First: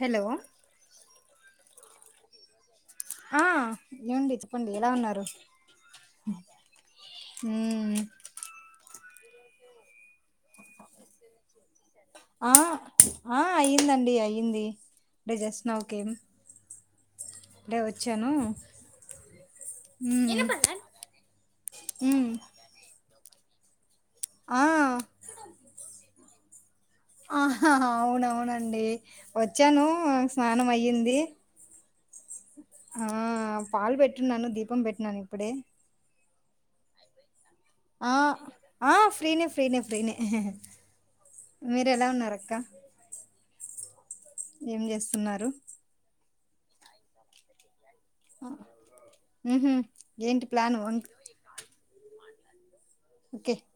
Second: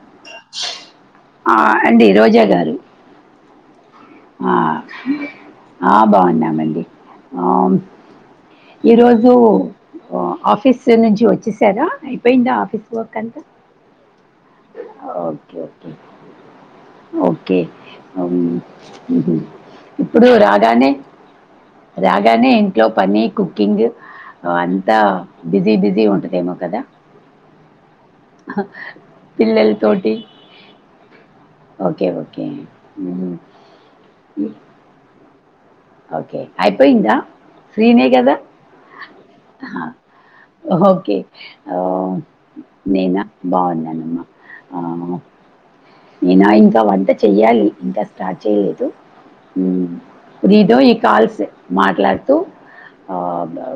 Hello ఆ అండి రోజా గారు ఆ ఏవండి ఆ చెప్పండి ఎలా ఉన్నారు ఆ బాగున్నామండి ఆ మ్మ్ ఈరోోజు ఆఫీస్ నుంచి వచ్చే స ఇ ఇ ఆ ఆఫీస్ వక్ ఎంత ఆ అయ్యిందండి అయ్యింది అంటే just now okay okay came okay అంటే వచ్చాను ఇప్పుడు మ్మ్ రాగానే మ్మ్ రాగానే ఇంట్లో పని కుకిింగ్ ఆ అంతా బిజీ బిజీ ఉంటుంది ప్రేమో కదా ఆ అవునవునండి వచ్చాను పిల్లలతోటి స్నానం అయ్యింది ఓకే కే ఓకే ఆ పాలు పెట్టున్నాను దీపం పెట్టినా ఇప్పుడే ఓకే అయిపోయిందా ఫ్రీనే ఆ కదా ఆ ఫ్రీనే ఫ్రీనే ఫ్రీనే ఓకే మీరు ఎలా ఉన్నారు అక్క నేనా బాన్నానమ్మా ఏం చేస్తున్నారు నేనా ఇంకా వంట చెయ్యాలి ఇంకా స్టార్ట్ చేయలేదు మ్మ్ హ్మ్ ఏంటి రీతు ప్లాను ఈ కాల్స్ మాట్లా తు ఆ ఓకే అదా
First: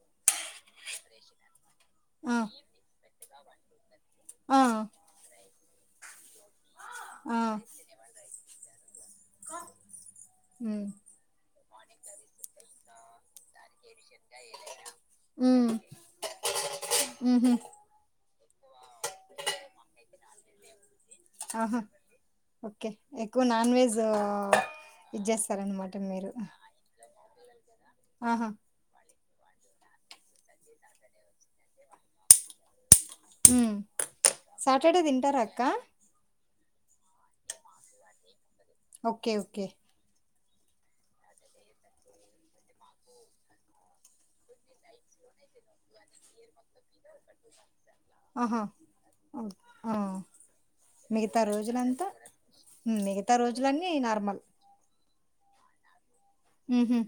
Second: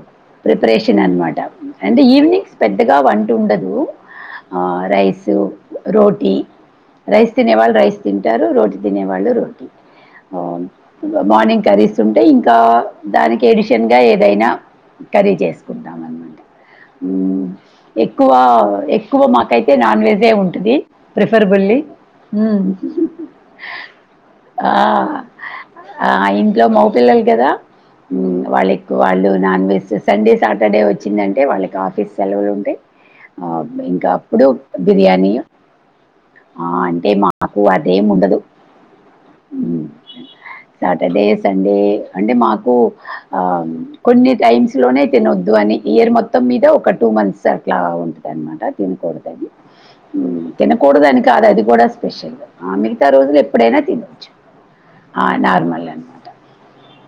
ప్రిపరేషన్ అన్మాట అండ్ ఆ ఈవినింగ్స్ పెద్దగా వన్ ఉండదు ఆ రైసు రోటీ రైస్ ఆ తినే వాళ్ళు రైస్ తింటారు రోజ్ తినే వాళ్ళు రోటీ ఆ ఉమ్ మార్నింగ్ కర్రీస్ ఉంటయి ఇంకా దానికి ఎడిషన్ గా ఏదైనా కర్రీ ఉమ్ చేసుకుంటామనమాట హు ఉహు క్కువ ఎగ్ ఎక్కువ మాకైతే నాన్ వెజ్ ఏ ఉంటది ప్రిఫర్బల్లి ఆహా ఓకే ఎక్కువ నాన్ వెజ్ ఆ! ఇడ్చేస్తారు అనమాట ఆ! మీరు ఇంట్లో మగ పిల్లలు కదా హు ఆహా వాళ్ళేక్కు వాళ్ళు నాన్ వెజ్ సండే సాటర్డే వచ్చిందంటే వాళ్ళకి ఆఫీస్ సెలవులు ఉంటాయి ఆ ఉమ్ ఇంకా అప్పుడు సాటర్డే బిర్యానీ తింటారా అక్క ఆ అంటే మాకు అదేం ఉండదు ఓకే ఓకే సాటర్డే సండే అంటే మాకు కొన్ని టైమ్స్ లోనే తినొద్దు అని ఇయర్ మొత్తం మీద ఒక టూ మంత్స్ సార్ అట్లా ఆహా ఉంటుందినమాట ఓ- తినకూడదని ఆ తినకూడదానిక మిగతా అది కూడా రోజులంతా స్పెషల్ ఉమ్, మిగతా రోజులు ఎప్పుడైనా రోజులన్నీ తినచ్చు నార్మల్ ఆ మల్ అన్న మాట మ్ హు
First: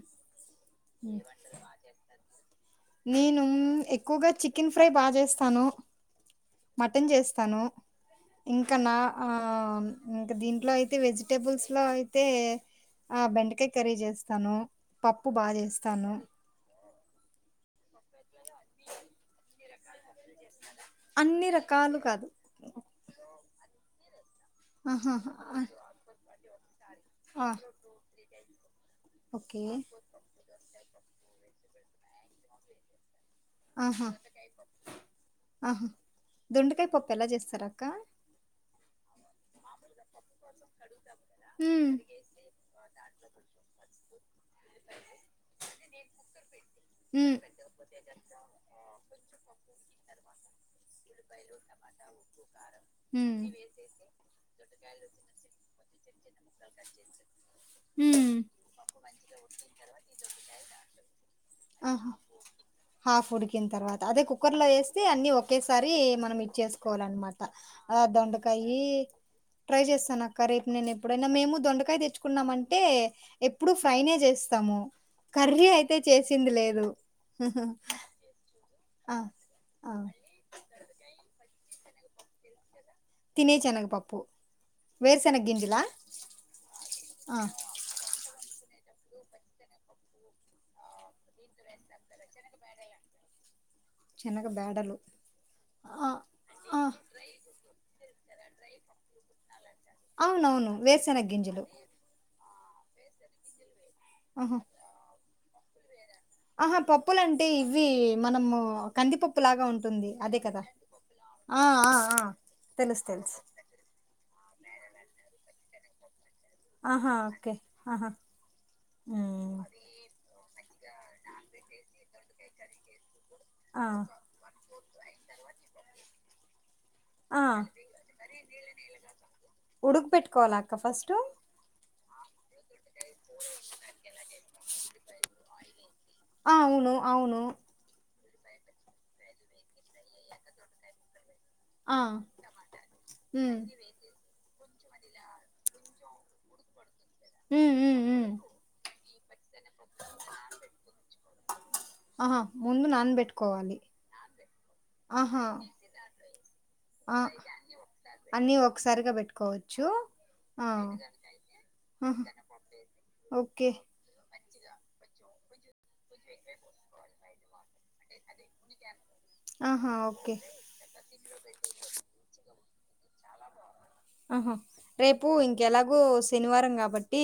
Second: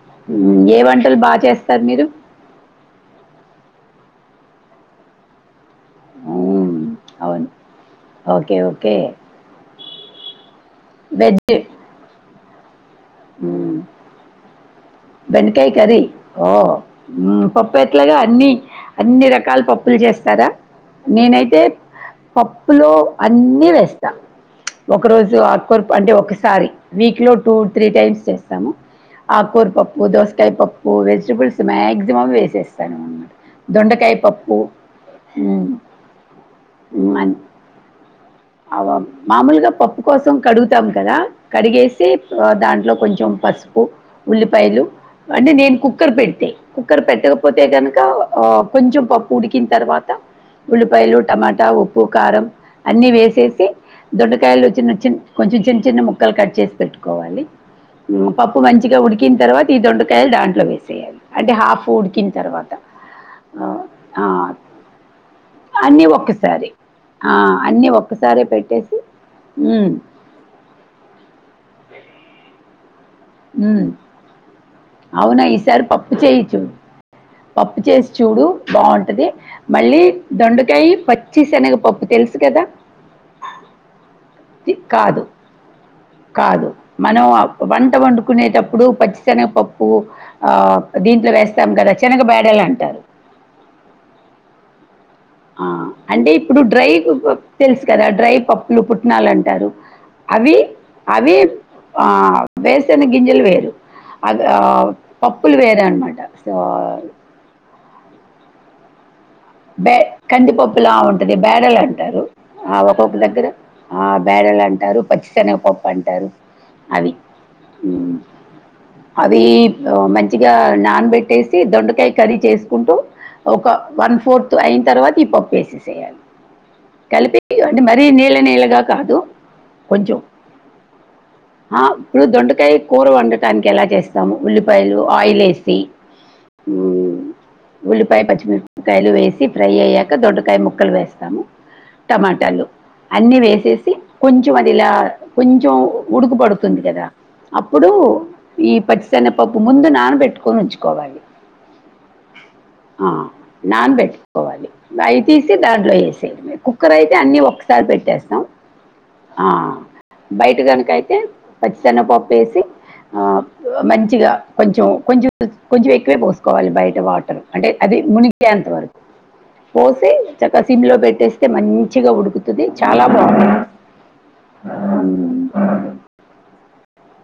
బాగా చేస్తారు మీరు నేను ఎక్కువగా చిక్ చికెన్ ఫ్రై బాగా చేస్తాను ఉమ్, మటన్ అవును చేస్తాను ఓకే ఇంకా ఓకే నా ఇంకా దీంట్లో అయితే వెజ్ వెజిటేబుల్స్లో అయితే ఆ బెండకాయ ఉమ్, కరీ చేస్త తను బెండకాయ కరీ ఓ హు పప్పు ఎట్లాగా అన్ని అన్ని రకాల పప్పులు చేస్తా చేస్తారా అన్ని నేనైతే రకాలు కాదు పప్పులో అన్నీ వేస్తా ఒక ఆహా రోజు ఆ ఆకర్పు అంటే ఒక సాడీ వీక్ లో ఆ, టూ, త్రీ టైమ్స్ చేస్తాము. ఆ ఓకే కూరిపప్ప్ దోసకాయ్ పప్పు వెజిటబుల్స్ మాక్సిమం వేసేస్తాను. ఉన్నట్ ఆహా ఉమ్, ఆహా దొండకాయ్ పప్పు ఎలా చేస్తారక్కా అవబ్ మాముల్గా పప్పు కోసం కడుగుతాం. కదా ఉమ్ కడిగేసి ఆ దాంట్లో, కొంచెం పస్పు ఉల్లిపాయలు అంటే నేను కుక్కర్ బెడితే కుక్కర్ ఉమ్ పెట్టకపోతే, గనుక ఆ కొంచెం పప్పు ఉడికిన్ తర్వాత ఉల్లిపాయలు, టమాటా, ఉప్పు, కారం అన్నీ ఉమ్ వేసేసి దొండకాయలు [unintelligible] కొంచెం చిన్ చిన్న ముక్కల్ కట్ చేసి పెట్టుకోవాలి. హ్మ్ ఉమ్ పప్పు మంచిగా ఉడికిన్ తర్వాత్ ఈ దొండకాయల్ దాంట్లో వేసేయాలి. అంటే హాఫ్ ఆహా ఉడికిన్ తర్వాత, హాఫ్ ఆ ఉడికిన తర్వాత అదే ఆ కుక్కర్ లో వేస్తే అన్ని ఒకేసారి అన్నీ మనం ఇది ఒక్కేసారి, ఆ చేసుకోవాలన్నమాట అన్నీ ఆ ఒక్కసారే పెట్టేసి దొండకాయి ట్రై ఉమ్, చేస్తానక్క రేప్ నేను ఎప్పుడైనా, మేము దొండకాయ్ ఇదేచ్చుకున్నామంటే హ్మ్ అవునా కర్రీ ఈసారి అయితే పప్పు చేసింది చేయించు, లేదు పప్పు చేసి చూడు ఆ బాగుంటది. ఆ మళ్ళీ దొండకాయ్ పచ్చి శెనగ పప్పు తెల్సుకదా. తినే చెనగపప్పు, కాదు వేరుశెనగింజిలా ఆ నేటప్పుడు పచ్చిశెనెవ్ పప్పు ఆహ్ దీంట్లో వేస్తాం. కదా చెనగ బ్యాడెలంటారు. చెనగ బ్యాడర్లు ఆ అంటే ఇప్పుడు డ్రై [unintelligible] తెల్సు కదా డ్రై. పప్పులు, పుట్నాలాంటారు. అవ్వీ, అవునవును వేరుశనగ అవ్వీప్ గింజలు ఆ వేర్శెనగింజలు వేరు అద ఆహా ఆవ్ పప్పుల్ల్ వేరే అనమాట. ఆహా సో పప్పులంటే ఈ వీ మనము కందిపప్ప్. బ్యె కందిపప్పులా ఉంటది. ఆ ఆ ఆ బ్యాడలాంటారు, ఆ తెలుసు ఒక్కొక్కళ్ళు తెలుసు దగ్గర ఆబ్ బ్యాడెలంటారు, పచ్చిశెనగపప్పంటారు. అవి ఆహా ఓకే ఆహా హ్మ్మ్ అవి ఉమ్ ఆ మంచిగా నాన్ బెట్టేసి దొండుకాయి, కర్రీ చేసుకుంటూ ఒక ఆ వన్ కు అయిన తర్వాత ఈ పప్పు వేసిసేయ్యాలి. కల్పి ఇగ ఆ అంటే, మరీ నీళ్ళ నీళ్ళగా కాదు. ఉడుకు కొంచెం పెట్టుకోవాలా అక్క ఫస్ట్ ఆవ్ ఇప్పుడు దొండ్ టే కూర వండటానికి ఎలా చేస్తాము ఉల్లిపాయలు ఆయిల్ ఏసి ఆ అవును అవును [inaudible] ఉల్లిపాయ వేసి ఫ్రై అయ్యాక దొడ్డకాయ ముక్కలు వేస్తాము ఆ టమాటాలు అన్నీ ఉమ్ వేసేసి కొంచ్ అది ఇలా కొంచెం ఉడుకు పడుతుంది కదా ఉమ్ అప్పుడు ఉమ్ ఉమ్ ఈ పచ్చి తెనాం పప్పు ముందు నానబెట్టుకొని ఉంచుకోవాలి ఆహా ముందు ఆహ్ నానబెట్టుకోవాలి నాన్ పెట్టుకోవాలి అవి ఆహా తీసి దాంట్లో వేసెయ్యడమే కుక్కర్ అయితే ఆ అన్నీ ఒక్కసారి పెట్టేస్తాం అన్నీ ఒకసారిగా ఆ పెట్టుకోవచ్చు బయట ఆ కనుక అయితే ఆహా పచ్చెశెనగపప్పు వేసి ఓకే మంచిగా కొంచెం కొంచెం కొంచెం ఎక్కువే పోసుకోవాలి బయట వాటర్ అంటే అది మునిగి ఎంతవరకు ఆహా పోసి ఓకే చక్క సిమ్ లో పెట్టేస్తే మంచిగా ఉడుకు ది చాలా బాగుంటుంది ఆహా రేపు మ్మ్. ఇంకెలాగూ శనివారం కాబట్టి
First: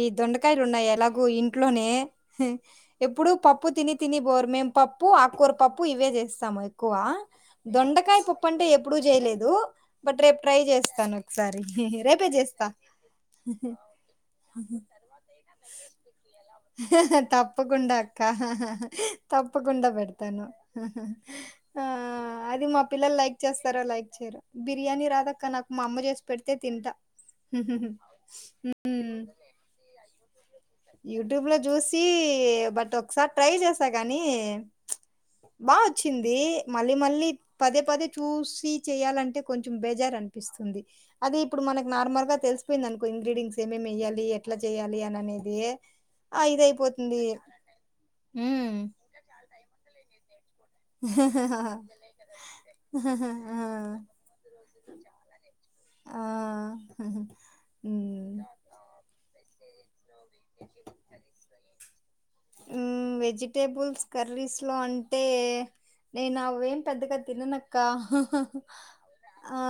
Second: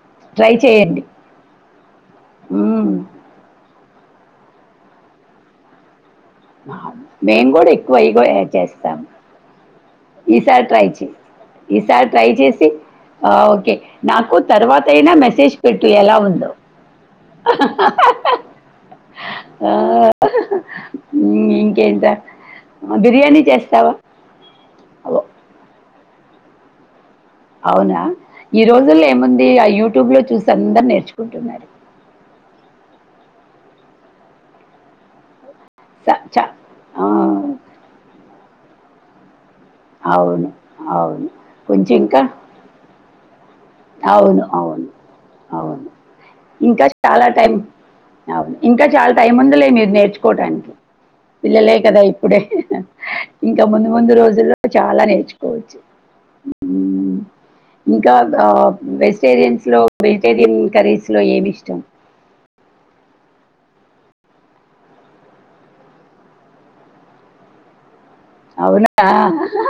ఈ ట్రై దొండకాయలు ఉన్నాయి చేయండి ఎలాగు ఇంట్ ఇట్లోనే మ్మ్. ఎప్పుడు పప్పు తిని తిని బోరు మేం పప్పు ఆకూర పప్పు ఇవే చేస్ స్తాము ఎక్కువ మేము కూడా ఎక్కువ దొండకాయ ఇగో పప్పు యాడ్ అంటే ఎప్పుడు చేస్తాము చేయలేదు బట్ రేపు ట్రై చేస్తా చేస్తాను ఒకసారి ఈసారి రేపే ట్రై చేసి ఓకే నాకు తర్వాత అయినా మెసేజ్ పెట్టు ఎలా ఉందో తప్పకుండా అక్క ఆ, తప్పకుండా పెడతాను మ్మ్, ఆ ఇంకేంటా అది మా పిల్లలు లైక్ బిర్యానీ చేస్తారో చేస్తావా లైక్ చేయరో బిర్యాని రాదక్క నాకు మా అమ్మ చేసి పెడితే తింట అవునా ఈ రోజుల్లో ఏముంది ఆ యూట్యూబ్ లో చూసి అందరు యూట్యూబ్ లో నేర్చుకుంటున్నారు చూసి బట్ ఒకసారి ట్రై చేస్ గానీ బా స- వచ్చింది చ- మళ్ళీ ఆ, మళ్ళీ పదే పదే చూస్ చూసి చేయ్యాలంటే కొంచెం బెజార్ అవును అనిపిస్తుంది అవును అది ఇప్పుడు మనకు కొంచెం ఇంకా నార్మల్ గా తెలిసిపోయింది అనుకో ఇంగ్రీడియంట్స్ ఏం ఏం వెయ్యాలి అవును ఎట్లా అవును చేయాలి అని అనేది అవును, ఆ ఇంకా ఇదయిపోతుంది చాలా టైం, అవును, ఉమ్ ఇంకా చాలా టైం. ముందులే, మీరు నేర్చుకోవడానికి. పిల్లలే కదా ఇప్పుడే, ఇంకా ముందు ముందు రోజుల్లో. చాలా నేర్చు. ఆ ఉమ్ ఇంకా. ఉమ్ దా, వెజిరియన్స్. లో, వెటేరియన్ కర్రీస్ లో, ఎం ఇష్టం. చికెన్ పుల్స్ కర్రీస్లో అంటే, నేను అవేం పెద్దగా, తిననక్క. అవునా ఆ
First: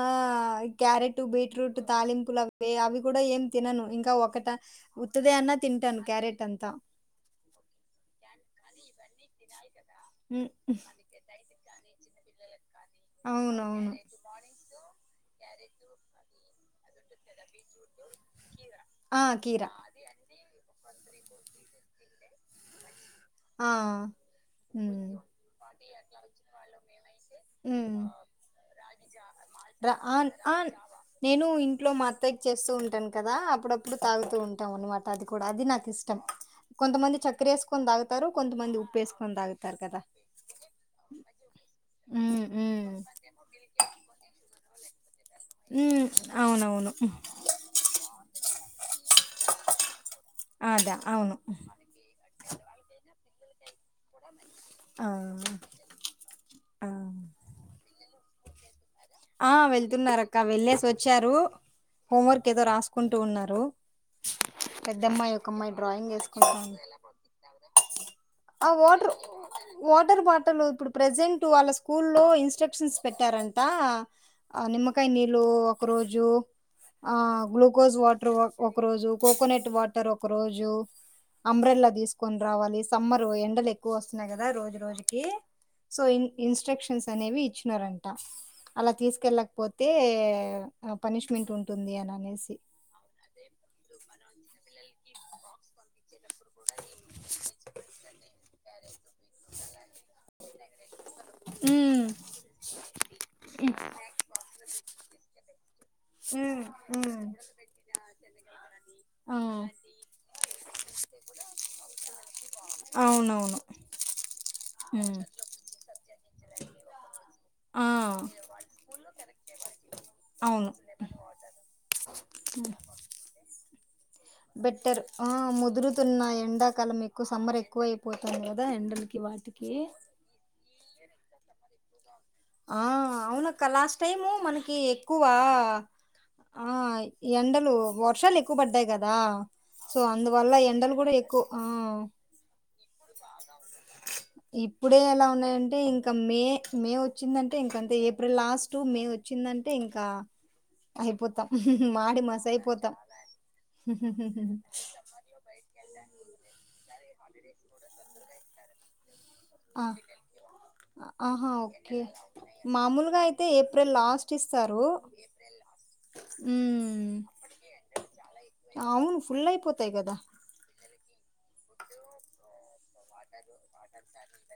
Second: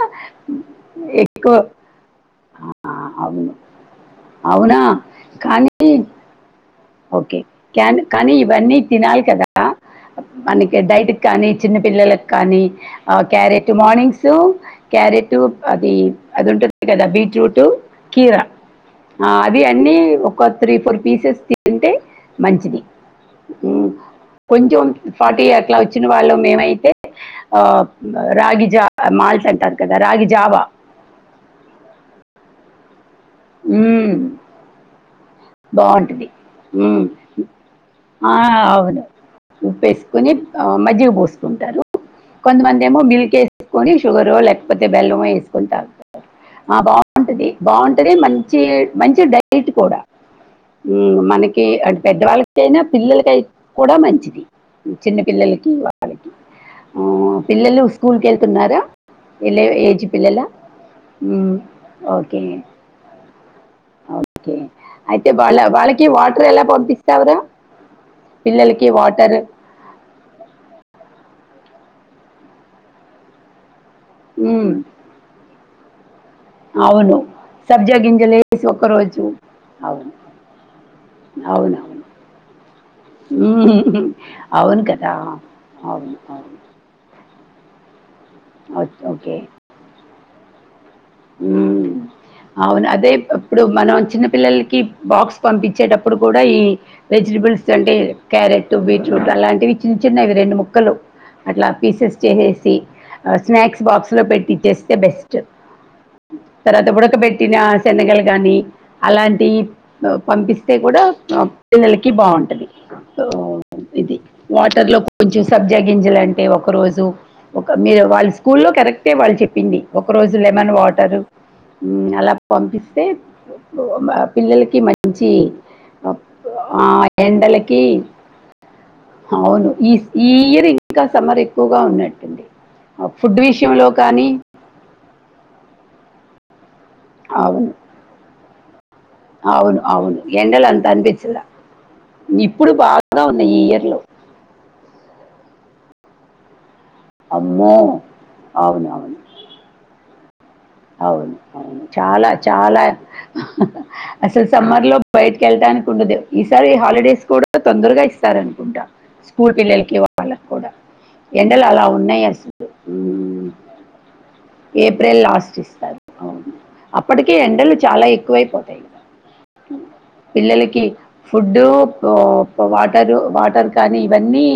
క్యారెట్, ఎక్కువ బీట్రూట్, తాలింపులు అవి ఆ, అవి కూడా ఏం అవును తినను, ఇంకా ఒకట అవునా ఉత్తిదే అన్న. కానీ తింటాను, క్యారెట్ అంతా. త. ఓకే, క్యాన్ కానీ. ఇవన్నీ తినాలి కదా, హ్మ్. మనకి, డైట్ కానీ. చిన్న పిల్లలక కానీ. అ క్యరెట్, అవునవును. మార్నింగ్ సూ, క్యారెట్. టు, అది, అది ఉంటుంది కదా, బీట్రూటు, కీరా. ఆ, అది అన్నీ, ఒక. త్రీ ఫోర్ పీసెస్ కి. తింటే, మంచిది. ఉ, ఆ! కొంచం, హ్మ్. ఫాటీ అట్లా. ఇచ్చిన వాళ్ళు, మేమైతే. రాగిజా. అ మల్. రా ఆన్, ఆన్, నేను, ఇంట్లో, మా అత్తకి, చేస్తూ ఉ. కదా, అప్పుడప్పుడు తాగుతూ ఉంటాం అన్నమాట, అది. కూడా. అది నాకిష్టం. బాగుంటది, ఉమ్ కొంతమంది చక్కెరేసుకొని తాగుతారు. ఆ కొంతమంది అవును, ఉప్పేసుకొని తాగుతారు కదా! ఉప్పుసుకుని, అ మజ్జిగ పోసుకుంటారు, హ్మ్. కొంతమంది హ్మ్. ఏమో మిల్క్ వేసుకొని, షుగరొ లేక. కొద్దిగా, బెల్లుమేయ్. తీసుకుంట, హ్మ్ ఆ అవునవును. బాగుంటది, బాగుంటది, మంచి, మంచి డైట్, కూడా. అదా ఉమ్, అవును. మనకి, అంటే, పెద్దవాళ్ళకైనా, పిల్ల. పల్లకై, కూడా, మంచిది, ఆ! చిన్న పిల్లలకి, వాళ్ళకి, ఆ పిల్లలు, స్కూల్ కె. తిన్నారా. ఆ వెళ్తున్నారు అక్క వెళ్ళసి వచ్చారు ఉమ్, ఓకే హోంవర్క్ ఏదో రాసుకుంటూ ఉన్నారు. ఓకే పెద్ద అయితే అమ్మాయి ఒక వాళ్ళ అమ్మాయి వాళ్ళకి డ్రాయింగ్ వాటర్ వేసుకుంటా ఎలా పంపిస్తావురా ఆ వాటర్ వాటర్ బాటిల్ ఇప్పుడు ప్రజెంట్ వాళ్ళ స్కూల్లో ఇన్స్ట్రక్షన్స్ పెట్టారంట ఆ ఉమ్, నిమకాై నీళ క్క రోజు ఆ అవును గ్లూకోజ్ సబ్జా వాటర్ గింజలు వేసి ఒక రోజు ఒక్కరోజు కోకోనట్ వాటర్ అవును ఒక రోజు అవును అబ్రెల్లా అవును తీసుకని రావాలి సమ్మర్ ఎండలు హ్మ్. ఎక్కువ వస్తున్నాయి కదా రోజు అవును కదా! రోజుకి సో అవును. అవును. ఇన్స్ట్రక్షన్స్. అనేవి ఇచ్చినారంట ఓ అలా ఓకే. తీసుకెళ్ళకపోతే పనిష్మెంట్ ఉంటుంది అని అనేసి అవును అదే ఇప్పుడు మనం చిన్న పిల్లలకి బాక్స్ పంపించేటప్పుడు కూ డా ఈ వెజిటబుల్స్ అంటే క్యారెట్ బీట్రూట్ అలాంటివి చిన్న చిన్నవి రెండు ముక్కలు అట్లా ఉమ్ పీసెస్ చేసేసి స్నాక్స్ బాక్స్లో పెట్టించేస్తే బెస్ట్. ఉమ్ తర్వాత ఉడక ఉమ్ పెట్టినా సెన ల్ల గానీ ఆ అలాంటి పంపిస్తే కూడా పిల్లలకి బాగుంటది అవునవును ఇది వాటర్ లో ఉమ్ కొంచెం సబ్జా గంజలు అంటే ఒక రోజు ఒక ఆ మీరు వాళ్ళ స్కూల్లో కరెక్టే వాళ్ళు చెప్పింది ఒక రోజు అవును లెమన్ వాటర్ తరు అలా పంపిస్తే ఓక్ బెట్టర్ ఆ ముదురుతున్న ఆ, ఎండాకాలం ఎక్కువ సమ్మర్ ఎండలకి ఎక్కువ అయిపోతుంది కదా ఎండలకి అవును వాటికి. ఈ ఈ ఇయర్ ఇంకా సమ్మర్ ఎక్కువగా ఉన్న ఆ అవునక్క లాస్ట్ టైము మనకి ఎక్కువ ఆ అవును ఎండలు వర్షాలు ఏ కువ బడ్డయి ద అవును అవును అందువల్ల అంత ఎండలు కూడా ఎక్కువ అనిపించలా ఆ ఇప్పుడు బాగా ఉన్నాయి ఈ ఇయర్లో ఇప్పుడే ఎలా ఉన్నాంటే ఇ ఇంకా మే వచ్చిందంటే అమ్మో ఇంక అంతే ఏప్రిల్ లాస్ట్ అవును మే అవును వచ్చిందంటే ఇంకా అవును అయిపోతాం అవును మాడి చాలా మస చాలా అయిపోతాం అసలు సమ్మర్ లో బయటకి వెళ్ళటానికి ఉండదు ఈసారి హాలిడేస్ కూడా తొందరగా ఇస్తారనుకుంటాం స్కూల్ ఆ పిల్లలకి వాళ్ళకి కూడా ఆహా ఎండలు అలా ఓకే ఉన్నాయి అసలు మామూలుగా అయితే ఏప్రిల్ లాస్ట్ ఇస్తారు ఏప్రిల్ లాస్ట్ ఉమ్ అప్పటికే ఎండలు చాలా ఎక్కువైపోతాయి అవును ఫుల్ అయిపోతాయి కదా పిల్లలకి ఫుడ్డు వాటరు వాటర్ కానీ ఇవన్నీ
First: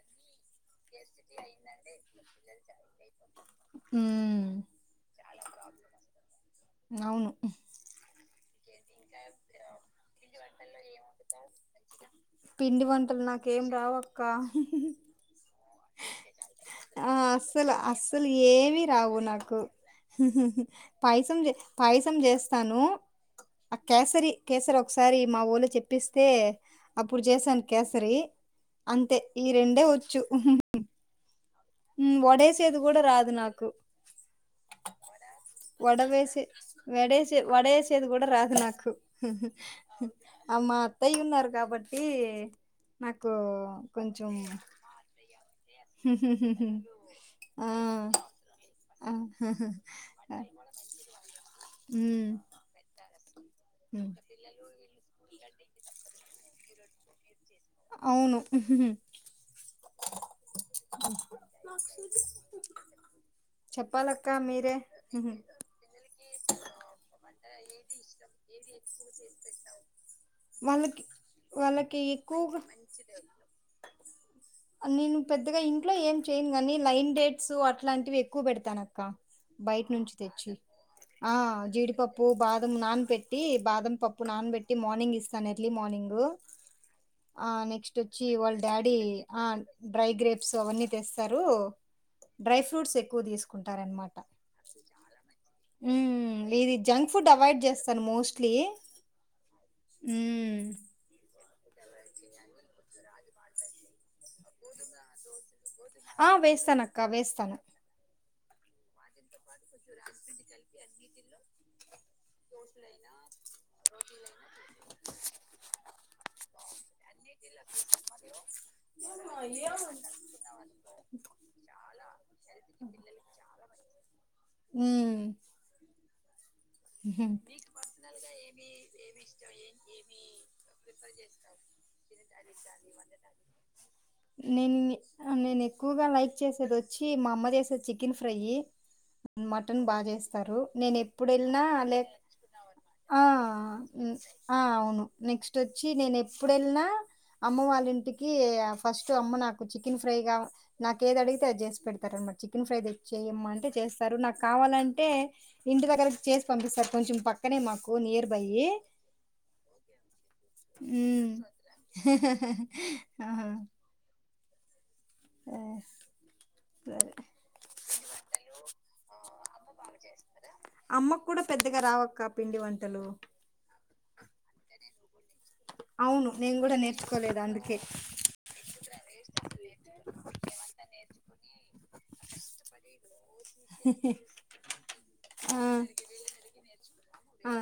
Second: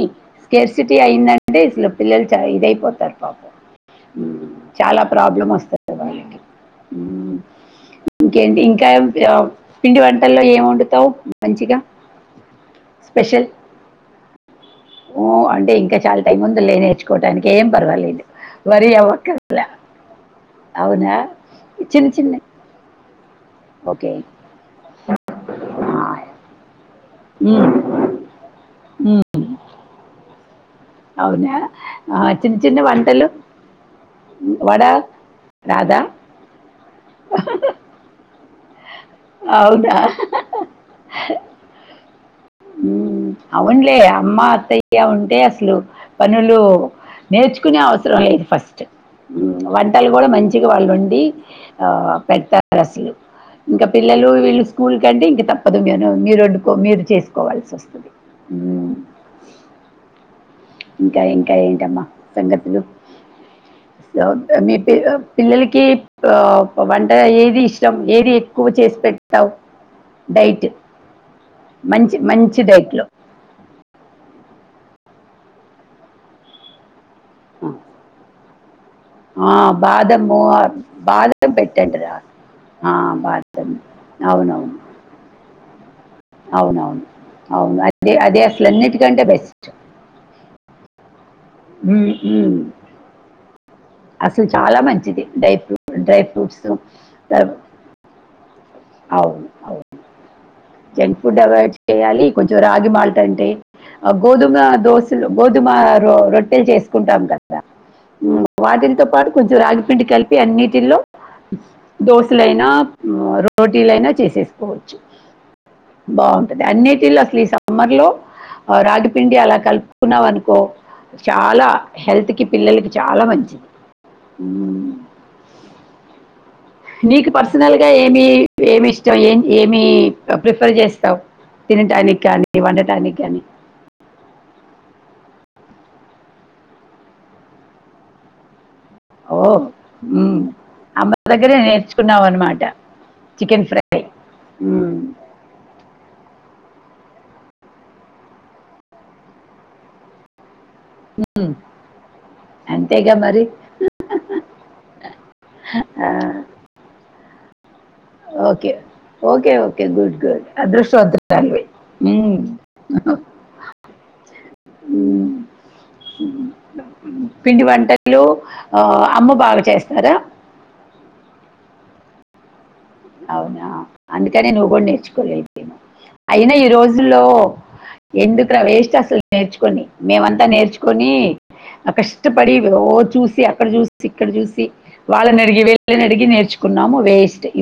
స్కేర్సిటీ అయిందంటే ఇసలు పిల్లలు చ ఇదయిపోతారు పాపం ఉమ్ చాలా ప్రాబ్లమ్ వస్తా. [inaudible] అవును ఓకేండి ఇంకా పిండి వంటల్లో ఏం వండుతావు మంచిగా పిండి వంటలు నాక స్పెషల్ ఏం రావక్క ఓ అంటే ఇంకా చాలా టైం ముందు లే ఆ నేర్చుకోవడానికి ఏం అస్సలు పర్వాలేదు అస్సలు ఏవి వరి రావు నాకు అవ్వక్కరలా పాయసం పాయసం చేస్తాను ఆ ఓకే కేసరి కేసరి ఒకసా సర మా వాళ్ళ ఆ, చెప్పిస్తే అప్పుడు చేశాను మ్మ్. కేసరి అంతే మ్మ్. ఈ రెండే వచ్చు అ [inaudible] ఒడ సేదు కూడా రాదు నాకు వడ రాదా వడవస వడ వడే సేదు కూడా రాదునాకు అవునా [inaudible] అమ్మా అత్తయన్నారు కాబట్టి నాకు అవునులే కొంచెం అమ్మ అత్తయ్య ఉంటే అసలు పనులు ఆ నేర్చుకునే అవసరం లేదు ఫస్ట్ ఆ వంటలు కూడా మంచిగా వాళ్ళు వండి ఆ ఉమ్ పెడతారు అసలు ఇంకా ఉమ్. పిల్లలు వీళ్ళుకూల్ కంటే ఇంకా అద మీను మీరు వండుకో మీరు చేసి కోవాల్సి వస్తుంది అవును ఇంకా ఇంకా ఏంటమ్మా సంగతులు చెప్పాలక్క మీ మీరే ప పిల్లలకి వంట ఏది ఇష్టం ఏది ఎక్కువ చేసి పెడతావు డైట్ మంచి కూగ మంచి డైట్లో అన్ని ను పెద్ద గా ఇంట్లో ఏం చేయనుగానీ లైన్ డేట్స్ ఆ. అలాంటివి ఎక్కువ పెడు తన ఆ బయట నుంచి బాదము తెచ్చి ఆ బాదం పెట్టండిరా జీడిపప్పు బాదం నాన పెెట్టి బాదం పప్పు నానబెట్టి అవునవును మార్నింగ్ ఇస్తాను ఎట్లీ మార్నింగ్ అవునవును అవును నెక్స్ట్ అదే వచ్చి అదే వాళ్ళ అసలు డాడీ అన్నిటికంటే బెస్ట్ డ్రై గ్రే స అని తె స్తారు ఉమ్, ఉమ్. డ్రై ఫ్రూట్స్ ఎక్కువ తీసుకుంటారనమాట ై్ర డ్రై ఉమ్ ఫ్రూట్స్ వో అవును అవును జంక్ ఫుడ్ అవాయిడ్ చేయాలి కొంచెం రాగి మాల్ట్ అంటే గోధుమ దోశలు గోద్ దుమా రో ఆ రొట్టెలు వేస్తాను అక్క చేసుకుంటాం వేస్తాను కదా హు వాటిల్ తో పాటు కొంచెం రాగిపిండి కలిపి అన్నిటిలో దోశలైనా, రోటీలైనా చేసేసుకోవచ్చు. బాగుంటది అన్నిటి లో లీ సమ్మర్లో రాగిపిండి అలా కలుపుకున్నావ్ అనుకో, చాలా హెల్త్కి పిల్లలకి చాలా మంచిది. ఉమ్ నీకు పర్సనల్ గా ఏమి, ఏమి ఇష్టం ఏం ఏమి ప్రిఫర్ చేస్తావ్, తినటానికి కానీ వండటానికి కానీ. నేను నేను ఎక్కువగా లైక్ చేసేది వచ్చి, మా అమ్మ చేసేది చికెన్ ఫ్రై ఓ మటన్ బా మ్మ్. చేస్తారు నేను అమ్మ ఎప్పుడై దగ్గరే నిన్న లే నేర్చుకున్నావు అనమాట అ చికెన్ ఫ్రై ఆ మ్మ్. అవును నెక్స్ట్ వచ్చి నేను ఎప్పుడు వెళ్ళిన అమ్మ వాళ్ళ ఇంటికి ఫస్ట్ అమ్మ నాకు చికెన్ ఫ్రైగా నాకు ఏది అడిగితే మ్మ్. అది చేసి పెడతారు అనమాట, చికెన్ ఫ్రై అంతేగా మరి తెచ్చేయమ్మ అంటే చేస్తారు, నాకు కావాలంటే ఇంటి ఆ, దగ్గరకి [unintelligible] సార్ కొంచం పక్కనే మాకు near by okay okay okay good good ఉమ్. అదృష్టవంతులు అండి మ్ ఆహా. ఆ, సరే పిండి వంటల్లో ఆ అమ్మ బాగా చేస్తారా అమ్మకు కూడా పెద్దగా రావక్క పిండి వం అవునా అందుకనే నువ్వు కూడా నేర్చు అవును అయినా నేను ఈ కూడా రోజుల్లో, నేర్చుకోలేదు అందుకే ఎందుకు రా వేస్ట్ అసలు నేర్చుకొని, మేమంతా నేర్చుకొని కష్టపడి ఓ చూసి అక్కడ చూసి, ఇక్కడ చూసి వాళ్ళని ఆ అడిగి విళ్ళని అడిగి నేర్చుకున్నాము వేస్ట్ ఆ